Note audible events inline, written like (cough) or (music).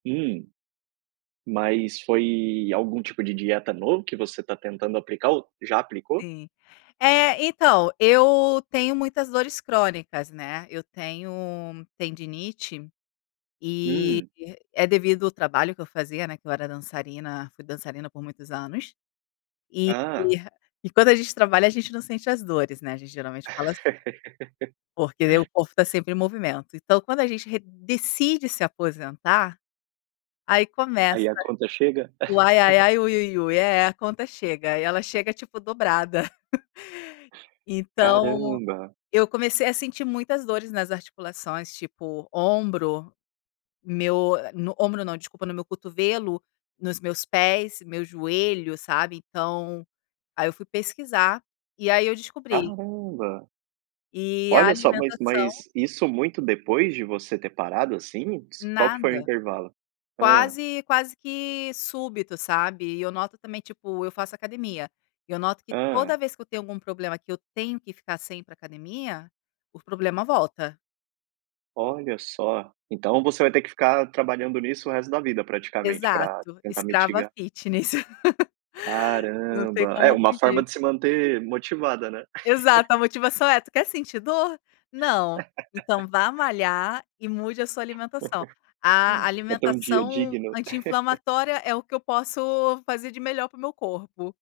Hum, mas foi algum tipo de dieta novo que você tá tentando aplicar ou já aplicou? Sim. É, então, eu tenho muitas dores crônicas, né, eu tenho tendinite, e Hum. é devido o trabalho que eu fazia, né, que eu era dançarina, fui dançarina por muitos anos. E Ah. e e quando a gente trabalha, a gente não sente as dores, né, a gente geralmente fala assi Porque daí o (laughs) corpo tá sempre em movimento. Então, quando a gente re decide se aposentar, aí Aí começa a conta chega? o (giggles) "Ai-ai-ai-ui-ui-ui". É, a conta chega e ela chega tipo dobrada. (chuckles) Então, Caramba. eu comecei a sentir muitas dores nas articulações, tipo ombro, meu, ah, no ombro não, desculpa, no meu cotovelo, nos meus pés, meu joelho, sabe, então, aí eu fui pesquisar e aí eu descobri. Caramba! E a Olha só, mas alimentação mas isso muito depois de você ter parado, assim? Qual que foi o Nada. intervalo? Hã. Quase quase que súbito, sabe, e eu noto também, tipo, eu faço academia, e eu noto que Hã? toda vez que eu tenho algum problema que eu tenho que ficar sem ir pra academia, o problema volta. Olha só. Então, você vai ter que ficar trabalhando nisso o resto da vida, praticamente, pra Exato, tentar escrava mitigar? fitness. (laughs) Não tem Caramba. É, como uma forma fugir. de se manter motivada, né? (giggles) Exato, a motivação é: "Tu quer sentir dor? Não. (laughs) Então vá malhar e mude a sua alimentação". A (giggles) Pra ter um dia alimentação digno. (giggles) anti-inflamatória é o que eu posso fazer de melhor para o meu corpo.